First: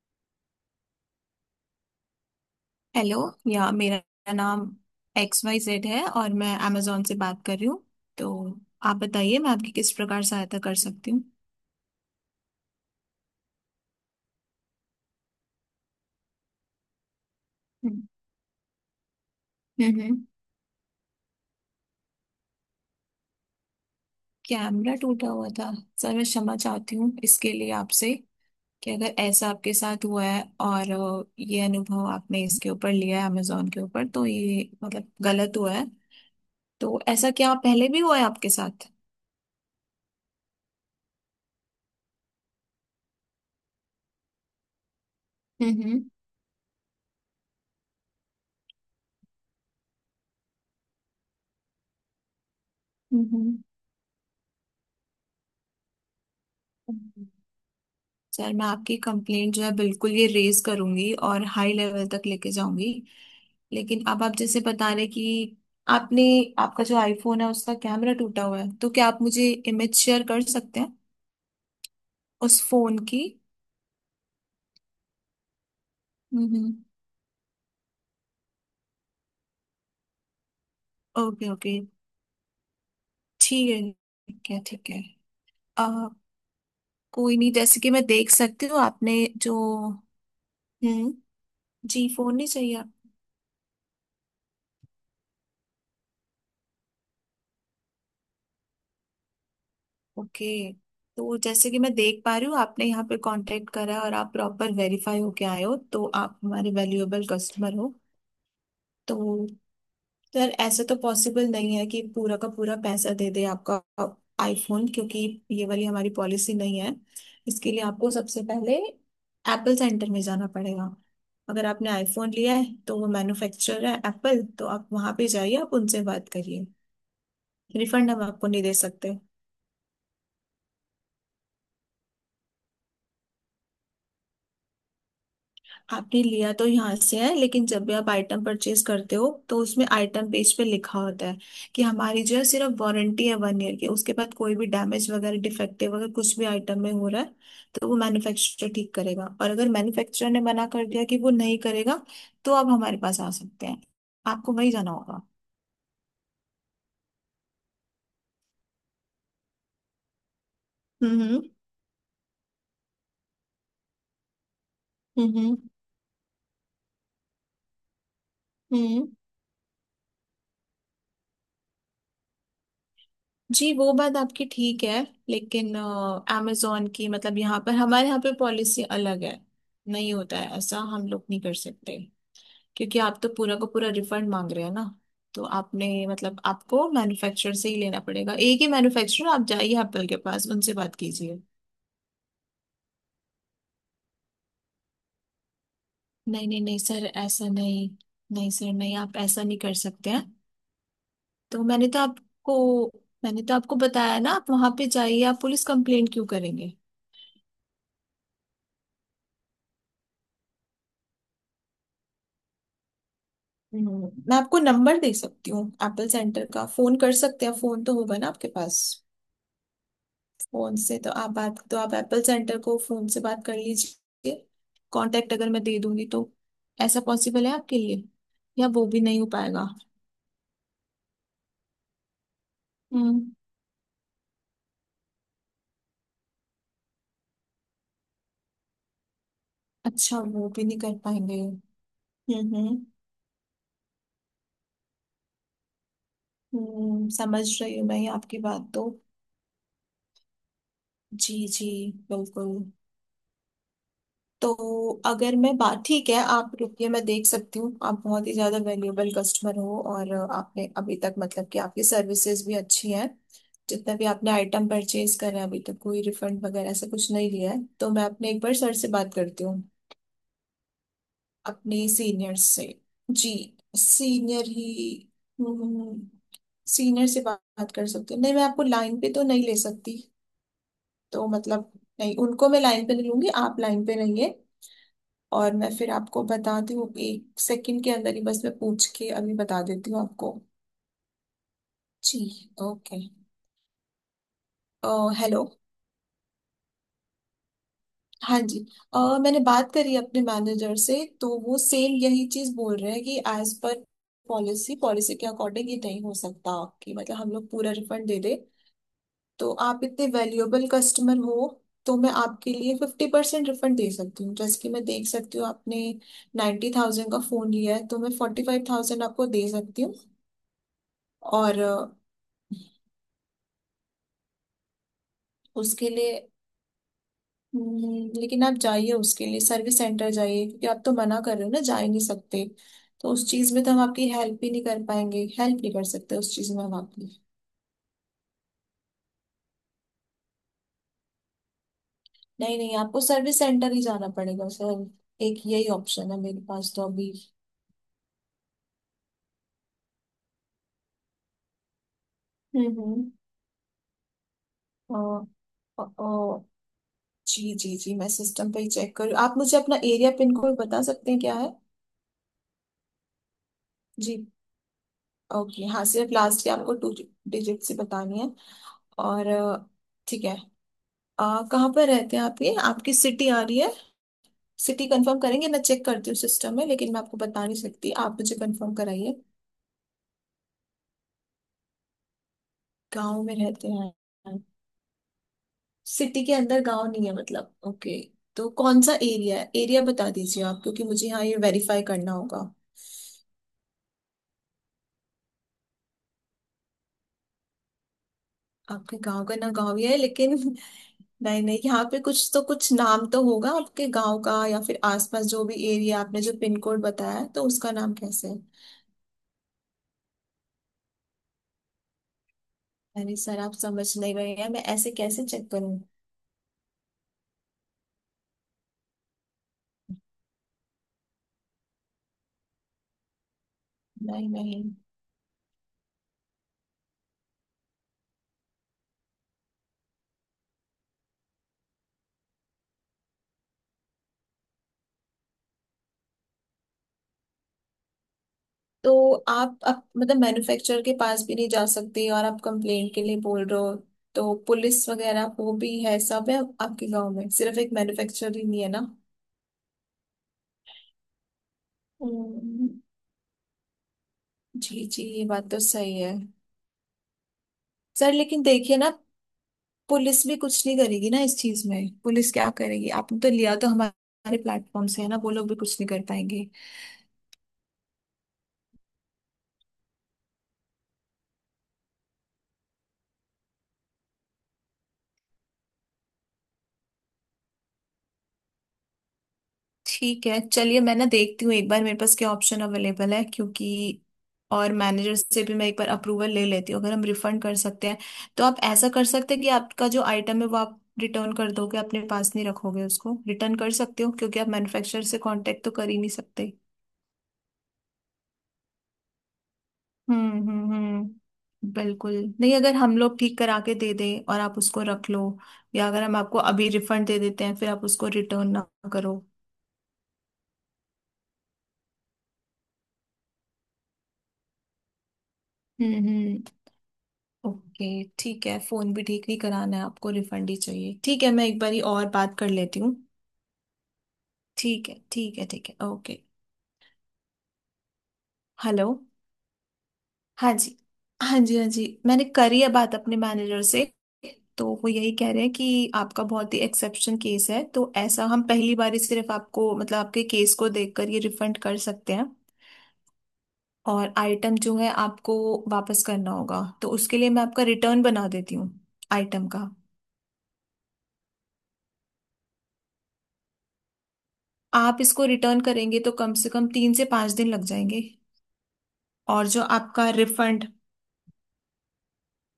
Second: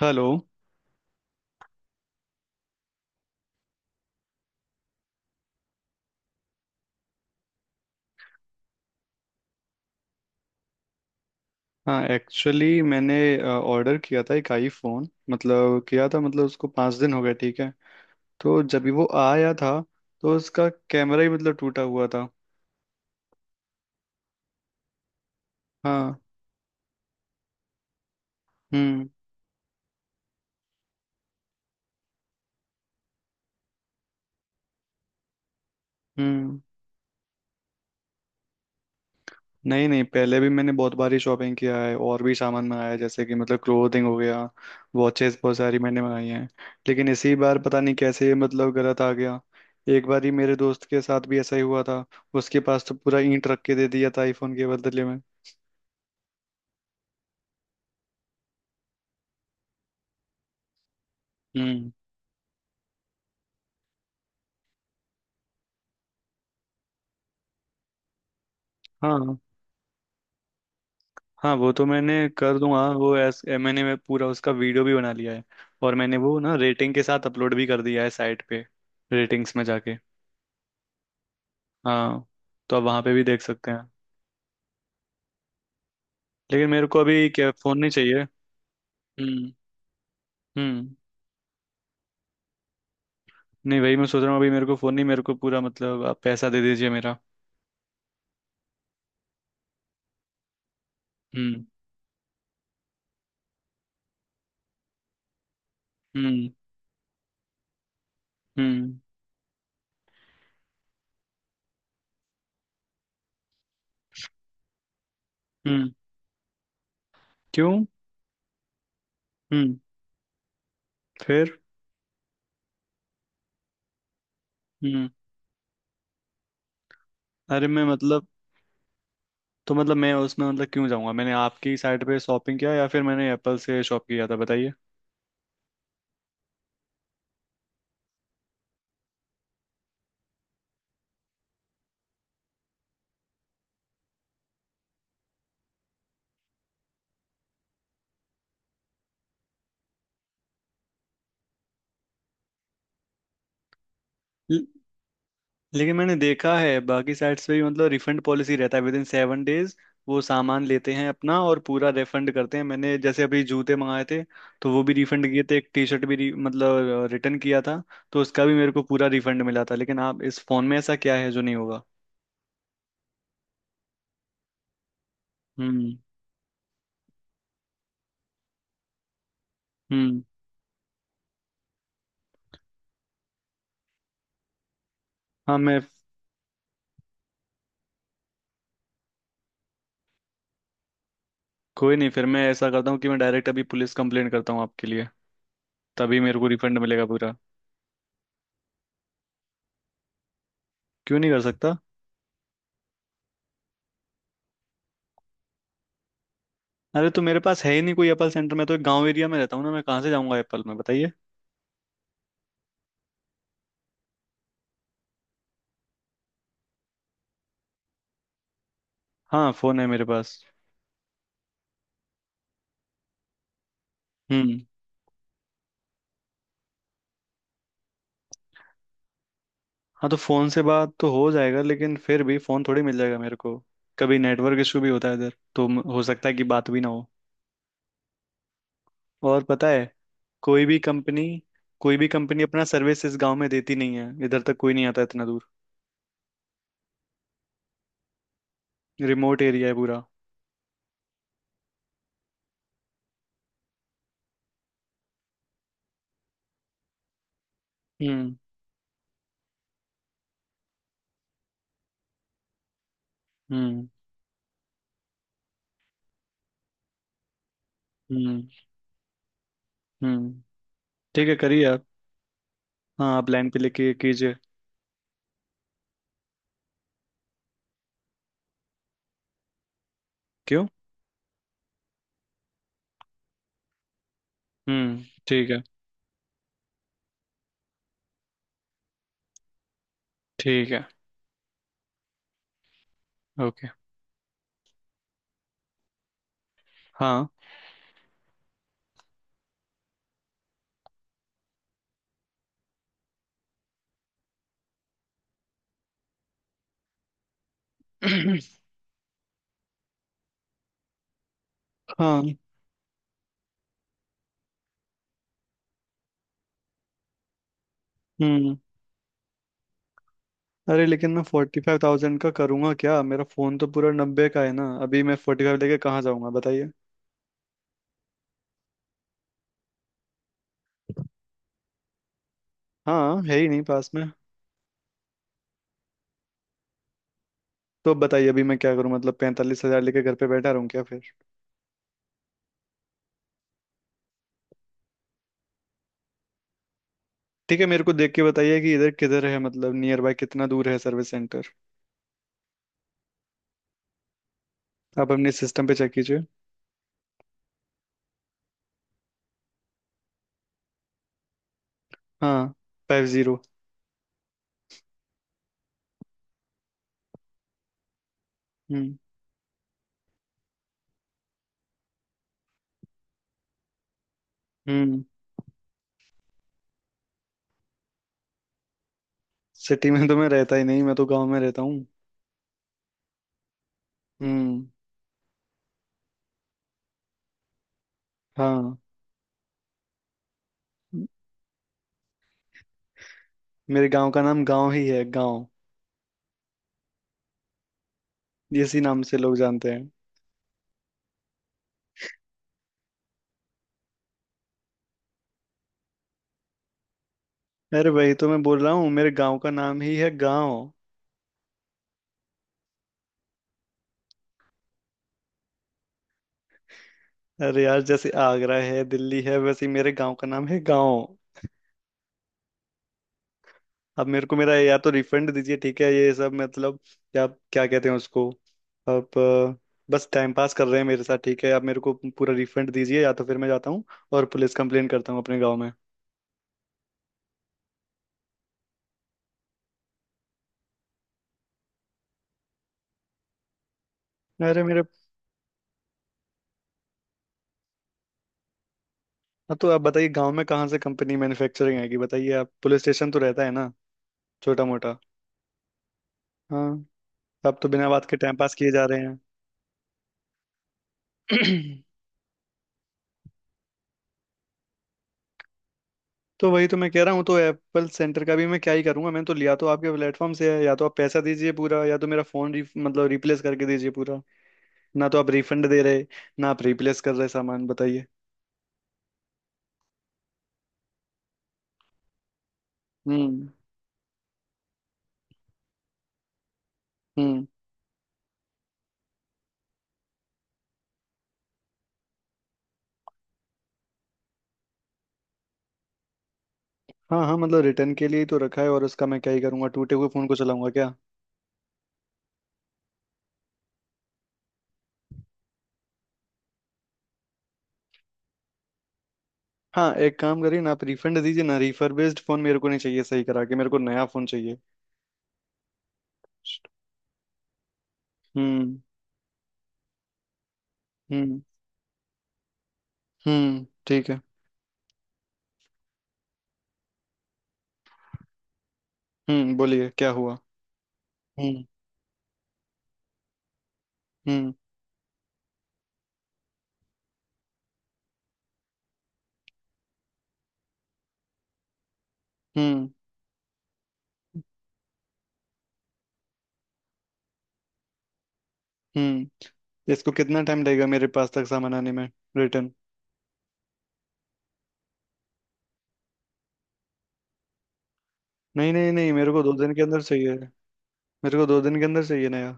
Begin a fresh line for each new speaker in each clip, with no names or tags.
Hello.
Hello. या मेरा नाम एक्स वाई जेड है और मैं amazon से बात कर रही हूँ। तो आप बताइए मैं आपकी किस प्रकार सहायता कर सकती हूँ।
हाँ एक्चुअली मैंने ऑर्डर किया था एक आईफोन, मतलब किया था, मतलब उसको 5 दिन हो गए। ठीक है।
हम्म।
तो जब भी वो आया था
हम्म।
तो उसका कैमरा ही मतलब टूटा हुआ था।
कैमरा टूटा हुआ था। सर
हाँ।
मैं क्षमा चाहती हूँ इसके लिए आपसे कि
हम्म।
अगर ऐसा आपके साथ हुआ है और ये अनुभव आपने इसके ऊपर लिया है amazon के ऊपर तो ये मतलब गलत हुआ है।
हम्म।
तो ऐसा क्या पहले भी हुआ है आपके साथ।
नहीं नहीं, पहले भी मैंने बहुत बारी शॉपिंग किया है और भी सामान मंगाया है, जैसे कि मतलब क्लोथिंग हो गया, वॉचेस बहुत सारी मैंने
हम्म।
मंगाई हैं। लेकिन इसी बार पता नहीं कैसे मतलब गलत आ गया। एक बार ही मेरे दोस्त के साथ भी ऐसा ही हुआ था। उसके पास तो पूरा ईंट
हम्म।
रख के दे दिया था आईफोन के बदले में।
हम्म। सर मैं आपकी कंप्लेंट जो है बिल्कुल ये रेज करूंगी और हाई
हम्म।
लेवल तक लेके जाऊंगी। लेकिन अब आप जैसे बता रहे कि आपने आपका जो आईफोन है उसका कैमरा टूटा हुआ है तो क्या आप
हाँ।
मुझे इमेज शेयर कर सकते हैं
हाँ वो तो मैंने कर
उस
दूंगा।
फोन
वो
की।
एस, ए, मैंने मैं पूरा उसका वीडियो भी बना लिया है। और मैंने वो ना
हम्म।
रेटिंग के साथ अपलोड भी कर दिया है साइट पे, रेटिंग्स में जाके।
Okay okay.
हाँ। तो आप वहाँ पे भी देख
ठीक
सकते
है।
हैं।
ठीक है ठीक है। आ,
लेकिन मेरे को अभी
कोई
क्या,
नहीं
फ़ोन
जैसे
नहीं
कि मैं
चाहिए।
देख सकती हूँ आपने
हम्म।
जो।
हम्म।
हम्म। जी फोन नहीं चाहिए।
नहीं, वही मैं सोच रहा हूँ। अभी मेरे को फ़ोन नहीं, मेरे को पूरा, मतलब आप पैसा दे दीजिए मेरा।
ओके। तो
हम्म।
जैसे कि मैं देख पा रही हूँ आपने यहाँ पे कांटेक्ट करा और आप प्रॉपर वेरीफाई होके आए हो तो आप
हम्म।
हमारे वैल्यूएबल कस्टमर हो।
हम्म।
तो सर ऐसे तो पॉसिबल नहीं है कि पूरा का पूरा पैसा दे दे आपका आईफोन क्योंकि ये वाली
हम्म।
हमारी पॉलिसी नहीं है। इसके लिए
क्यों?
आपको सबसे पहले एप्पल
हम्म।
सेंटर में जाना पड़ेगा।
फिर?
अगर आपने आईफोन लिया है तो वो मैन्युफैक्चरर है एप्पल तो आप
हम्म।
वहाँ पे जाइए आप उनसे बात करिए।
अरे मैं
रिफंड हम
मतलब,
आपको नहीं दे सकते।
तो मतलब मैं उसमें मतलब क्यों जाऊँगा? मैंने आपकी साइट पे शॉपिंग किया या फिर मैंने एप्पल से शॉप किया था, बताइए।
आपने लिया तो यहाँ से है लेकिन जब भी आप आइटम परचेज करते हो तो उसमें आइटम पेज पे लिखा होता है कि हमारी जो है सिर्फ वारंटी है 1 ईयर की। उसके बाद कोई भी डैमेज वगैरह डिफेक्टिव अगर कुछ भी आइटम में हो रहा है तो वो मैन्युफैक्चरर ठीक करेगा और अगर मैन्युफैक्चरर ने मना कर दिया कि वो नहीं करेगा तो आप हमारे पास आ सकते हैं। आपको वही जाना होगा।
लेकिन मैंने देखा है बाकी साइट्स पे भी मतलब रिफंड पॉलिसी रहता है विद इन 7 डेज। वो सामान लेते हैं अपना
हम्म।
और पूरा रिफंड करते हैं। मैंने जैसे अभी जूते मंगाए थे तो वो भी रिफंड
हम्म।
किए थे। एक
हम्म।
टी शर्ट भी मतलब रिटर्न किया था। तो उसका भी मेरे को पूरा
हम्म।
रिफंड मिला था, लेकिन आप इस फोन में ऐसा क्या है जो नहीं होगा?
जी वो बात आपकी ठीक है लेकिन
हम्म।
अमेजोन की मतलब यहाँ पर हमारे यहाँ पे पॉलिसी अलग है। नहीं
हम्म।
होता है ऐसा हम लोग नहीं कर सकते क्योंकि आप तो पूरा का पूरा रिफंड मांग रहे हैं ना। तो
हाँ मैं।
आपने मतलब आपको मैन्युफैक्चरर से ही लेना पड़ेगा एक ही मैन्युफैक्चरर आप जाइए एप्पल के पास उनसे बात कीजिए।
कोई नहीं, फिर मैं ऐसा करता हूँ कि मैं डायरेक्ट अभी पुलिस कंप्लेंट करता हूँ आपके लिए। तभी मेरे
नहीं
को
नहीं नहीं
रिफंड
सर
मिलेगा पूरा।
ऐसा नहीं। नहीं सर नहीं आप ऐसा नहीं कर सकते हैं।
क्यों नहीं कर
तो
सकता?
मैंने तो आपको बताया ना आप वहां पे जाइए आप पुलिस कंप्लेंट क्यों करेंगे।
अरे तो मेरे पास है ही नहीं कोई एप्पल सेंटर। मैं तो एक गांव एरिया में रहता हूँ ना, मैं कहाँ से जाऊँगा एप्पल में, बताइए।
हम्म। मैं आपको नंबर दे सकती हूँ एप्पल सेंटर का फोन कर सकते हैं फोन तो होगा ना आपके पास।
हाँ फोन है मेरे पास।
फोन से तो आप बात तो आप एप्पल सेंटर को फोन से बात कर लीजिए।
हम्म।
कांटेक्ट अगर मैं दे दूंगी तो ऐसा पॉसिबल है आपके लिए या वो भी नहीं हो पाएगा।
हाँ तो फोन से बात तो हो जाएगा, लेकिन फिर भी फोन थोड़ी मिल जाएगा
हम्म।
मेरे को। कभी नेटवर्क इशू भी होता है इधर, तो हो सकता है कि बात भी ना हो। और पता है,
अच्छा वो भी
कोई भी
नहीं कर
कंपनी,
पाएंगे।
कोई भी कंपनी
हम्म
अपना
हम्म
सर्विस इस गांव में देती नहीं है। इधर तक कोई नहीं आता, इतना दूर।
हम्म। समझ रही हूँ मैं आपकी बात तो।
रिमोट एरिया है पूरा।
जी जी। बिल्कुल। तो अगर मैं बात ठीक है आप रुकिए मैं देख सकती हूँ आप बहुत ही
हम्म।
ज्यादा वैल्यूएबल कस्टमर हो और आपने अभी तक मतलब कि आपकी सर्विसेज भी अच्छी हैं।
हम्म।
जितना भी आपने आइटम परचेज करा है अभी तक कोई रिफंड वगैरह ऐसा कुछ नहीं लिया है तो मैं अपने एक
हम्म।
बार सर से बात करती हूँ।
हम्म। ठीक है, करिए आप।
अपने सीनियर से।
हाँ, आप
जी।
लाइन पे लेके कीजिए।
सीनियर ही। हम्म। सीनियर से बात कर सकती हूँ नहीं मैं आपको लाइन पे तो नहीं ले सकती।
क्यों?
तो मतलब नहीं उनको मैं लाइन पे नहीं लूंगी आप लाइन पे रहिए।
ठीक
और
है।
मैं फिर आपको बताती हूँ एक सेकंड के अंदर ही बस मैं पूछ के अभी बता देती हूँ आपको।
ठीक है।
जी। ओके।
ओके।
हेलो।
हाँ।
हाँ जी। मैंने बात करी अपने मैनेजर से तो वो सेम यही चीज बोल रहे हैं कि एज पर पॉलिसी पॉलिसी के अकॉर्डिंग ये नहीं हो सकता कि मतलब हम लोग पूरा रिफंड दे दे। तो आप इतने वैल्यूएबल कस्टमर हो तो मैं
हाँ।
आपके लिए 50% रिफंड दे सकती हूँ जैसे कि मैं देख सकती हूँ आपने 90,000 थाउजेंड का फोन लिया है तो मैं फोर्टी
हम्म।
फाइव थाउजेंड आपको दे सकती हूँ।
अरे लेकिन मैं
और
45,000 का करूंगा क्या? मेरा फोन तो पूरा 90 का है ना। अभी मैं 45 लेके
उसके
कहाँ
लिए
जाऊंगा, बताइए।
लेकिन आप जाइए उसके लिए सर्विस सेंटर जाइए क्योंकि आप तो मना कर रहे हो ना जा ही नहीं सकते। तो
हाँ,
उस
है ही
चीज
नहीं
में तो हम
पास में।
आपकी हेल्प ही नहीं कर पाएंगे हेल्प नहीं कर सकते उस चीज में हम आपकी।
तो अब बताइए, अभी मैं क्या करूँ? मतलब 45,000 लेके घर पे बैठा रहूँ क्या फिर?
नहीं नहीं आपको सर्विस सेंटर ही जाना पड़ेगा सर। एक यही ऑप्शन है मेरे पास तो अभी।
ठीक है, मेरे को देख के बताइए कि इधर किधर है, मतलब नियर बाय कितना दूर है सर्विस सेंटर।
हम्म। अ,
आप अपने सिस्टम पे
अ,
चेक कीजिए।
अ, जी जी जी मैं सिस्टम पे ही चेक करूँ आप मुझे अपना एरिया पिन कोड बता सकते हैं क्या है।
हाँ, 50।
जी। ओके हाँ सिर्फ लास्ट के आपको टू डिजिट से बतानी है।
हम्म।
और ठीक है। कहाँ पर रहते हैं आप ये आपकी सिटी आ रही है। सिटी
हम्म।
कंफर्म करेंगे मैं चेक करती हूँ सिस्टम में लेकिन मैं आपको बता नहीं सकती आप मुझे कंफर्म कराइए।
सिटी में तो मैं रहता ही नहीं, मैं तो गाँव में रहता हूँ।
गांव में रहते हैं
हम्म।
सिटी के अंदर गांव नहीं है मतलब ओके। तो
हाँ,
कौन सा एरिया है एरिया बता दीजिए आप क्योंकि मुझे यहाँ ये वेरीफाई करना होगा।
मेरे गाँव का नाम गाँव ही है, गाँव। इसी
आपके
नाम से
गांव का
लोग
ना
जानते
गांव ही
हैं।
है लेकिन नहीं नहीं यहाँ पे कुछ तो कुछ नाम तो होगा आपके गांव का या फिर आसपास जो भी एरिया आपने जो पिन कोड बताया है, तो उसका
अरे
नाम
भाई, तो
कैसे है।
मैं बोल रहा हूँ मेरे गांव का नाम ही है गांव।
अरे सर आप समझ नहीं रहे हैं मैं ऐसे कैसे चेक करूँ।
अरे यार, जैसे आगरा है, दिल्ली है, वैसे ही मेरे गांव का नाम है गांव। अब मेरे
नहीं
को मेरा
नहीं।
या तो रिफंड दीजिए, ठीक है? ये सब मतलब क्या क्या कहते हैं उसको। अब बस टाइम पास कर रहे हैं मेरे साथ। ठीक है, आप मेरे को पूरा रिफंड दीजिए, या तो फिर मैं जाता हूँ और पुलिस कंप्लेन करता हूँ अपने गाँव में।
तो आप अब मतलब मैन्युफैक्चरर के पास भी नहीं जा सकते और आप कंप्लेंट के लिए बोल रहे हो तो
अरे मेरे।
पुलिस वगैरह वो भी है सब है आपके गांव में सिर्फ एक मैन्युफैक्चरर ही नहीं है ना।
हाँ, तो आप बताइए, गाँव में कहाँ से कंपनी मैन्युफैक्चरिंग आएगी, बताइए। आप,
हम्म।
पुलिस स्टेशन तो रहता है ना, छोटा
जी
मोटा।
जी ये बात तो सही है।
हाँ। आप तो बिना बात
सर
के टाइम
लेकिन
पास किए
देखिए
जा
ना
रहे
पुलिस भी कुछ नहीं करेगी ना इस
हैं।
चीज में पुलिस क्या करेगी आपने तो लिया तो हमारे प्लेटफॉर्म से है ना वो लोग भी कुछ नहीं कर पाएंगे।
तो वही तो मैं कह रहा हूँ। तो एप्पल सेंटर का भी मैं क्या ही करूंगा, मैंने तो लिया तो आपके प्लेटफॉर्म से है। या तो आप पैसा दीजिए पूरा, या तो मेरा फोन मतलब रिप्लेस करके दीजिए पूरा। ना तो आप रिफंड दे रहे, ना आप रिप्लेस कर रहे सामान, बताइए।
ठीक है चलिए मैं ना देखती हूँ एक बार मेरे पास क्या ऑप्शन अवेलेबल है
हम्म।
क्योंकि और मैनेजर से भी मैं एक बार अप्रूवल ले लेती हूँ अगर हम रिफंड
हम्म।
कर सकते हैं। तो आप ऐसा कर सकते हैं कि आपका जो आइटम है वो आप रिटर्न कर दोगे अपने पास नहीं रखोगे उसको रिटर्न कर सकते हो क्योंकि आप मैन्युफैक्चरर से कांटेक्ट तो कर ही नहीं सकते।
हाँ हाँ, मतलब रिटर्न के लिए ही तो रखा है। और उसका मैं क्या ही करूंगा, टूटे हुए फोन को चलाऊंगा क्या?
हम्म। बिल्कुल। नहीं अगर हम लोग ठीक करा के दे दें और आप उसको रख लो या अगर हम आपको अभी रिफंड दे देते हैं फिर आप उसको रिटर्न ना करो।
हाँ एक काम करिए ना, आप रिफंड दीजिए ना। रिफर्बिश्ड फोन मेरे को नहीं चाहिए, सही करा के। मेरे को नया फोन चाहिए।
हम्म। ओके। ठीक है
हम्म।
फोन भी ठीक नहीं कराना है आपको रिफंड ही चाहिए ठीक है
हम्म।
मैं एक बारी और बात कर लेती हूँ।
ठीक है।
ठीक है ठीक है ठीक है ओके। हेलो।
हम्म, बोलिए क्या हुआ।
हाँ जी। हाँ जी
हम्म।
हाँ जी मैंने करी है बात अपने मैनेजर से
हम्म।
तो वो यही कह रहे हैं कि आपका बहुत ही एक्सेप्शन केस है तो ऐसा हम पहली बार ही सिर्फ आपको मतलब आपके केस को देखकर ये रिफंड कर सकते हैं।
हम्म।
और आइटम जो है आपको वापस करना होगा तो उसके लिए मैं आपका रिटर्न बना देती हूँ आइटम
हम्म।
का।
इसको कितना टाइम लगेगा मेरे पास तक सामान आने में, रिटर्न?
आप इसको रिटर्न करेंगे तो कम से कम 3 से 5 दिन लग जाएंगे।
नहीं नहीं नहीं, मेरे को
और
दो
जो
दिन के अंदर
आपका
चाहिए।
रिफंड
मेरे को 2 दिन के अंदर चाहिए, नया।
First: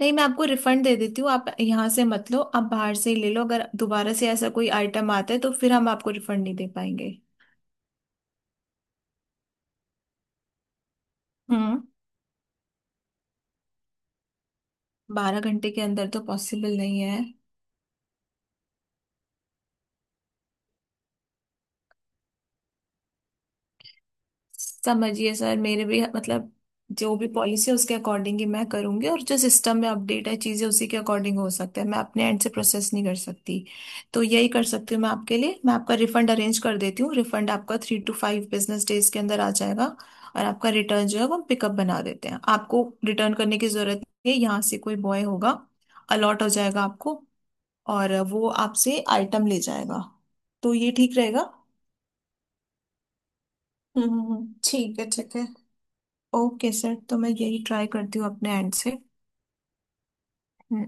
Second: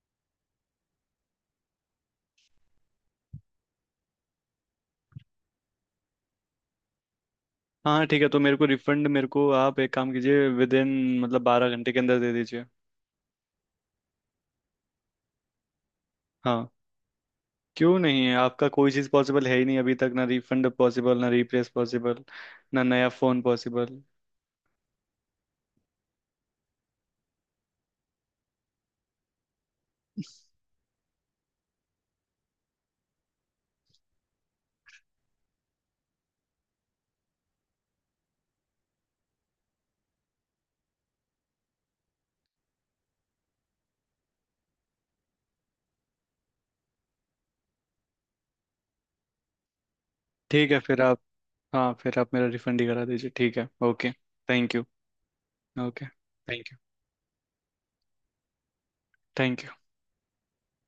नहीं मैं आपको रिफंड दे देती हूँ आप यहाँ से मत लो आप बाहर से ही ले लो अगर दोबारा से ऐसा कोई आइटम आता है तो फिर हम आपको रिफंड नहीं दे पाएंगे।
हाँ ठीक है, तो मेरे को रिफंड। मेरे को आप एक काम कीजिए, विद इन मतलब बारह
हम्म।
घंटे के अंदर दे दीजिए।
12 घंटे के अंदर तो
हाँ।
पॉसिबल नहीं है।
क्यों नहीं है? आपका कोई चीज़ पॉसिबल है ही नहीं अभी तक। ना रिफंड पॉसिबल, ना रिप्लेस पॉसिबल, ना नया फ़ोन पॉसिबल।
समझिए सर मेरे भी मतलब जो भी पॉलिसी है उसके अकॉर्डिंग ही मैं करूंगी और जो सिस्टम में अपडेट है चीजें उसी के अकॉर्डिंग हो सकता है मैं अपने एंड से प्रोसेस नहीं कर सकती। तो यही कर सकती हूँ मैं आपके लिए मैं आपका रिफंड अरेंज कर देती हूँ रिफंड आपका 3-5 बिजनेस डेज के अंदर आ जाएगा। और आपका रिटर्न जो है वो हम पिकअप बना देते हैं आपको रिटर्न करने की जरूरत नहीं है यहाँ से कोई बॉय होगा अलॉट हो जाएगा आपको और वो आपसे आइटम ले जाएगा।
ठीक
तो
है,
ये
फिर
ठीक
आप।
रहेगा।
हाँ, फिर आप मेरा रिफंड ही करा दीजिए। ठीक है। ओके।
हम्म। हम्म।
Thank you.
ठीक है ठीक है।
Okay.
Okay
thank you.
Sir तो मैं यही ट्राई करती हूँ अपने एंड से।
Thank you.
हम्म।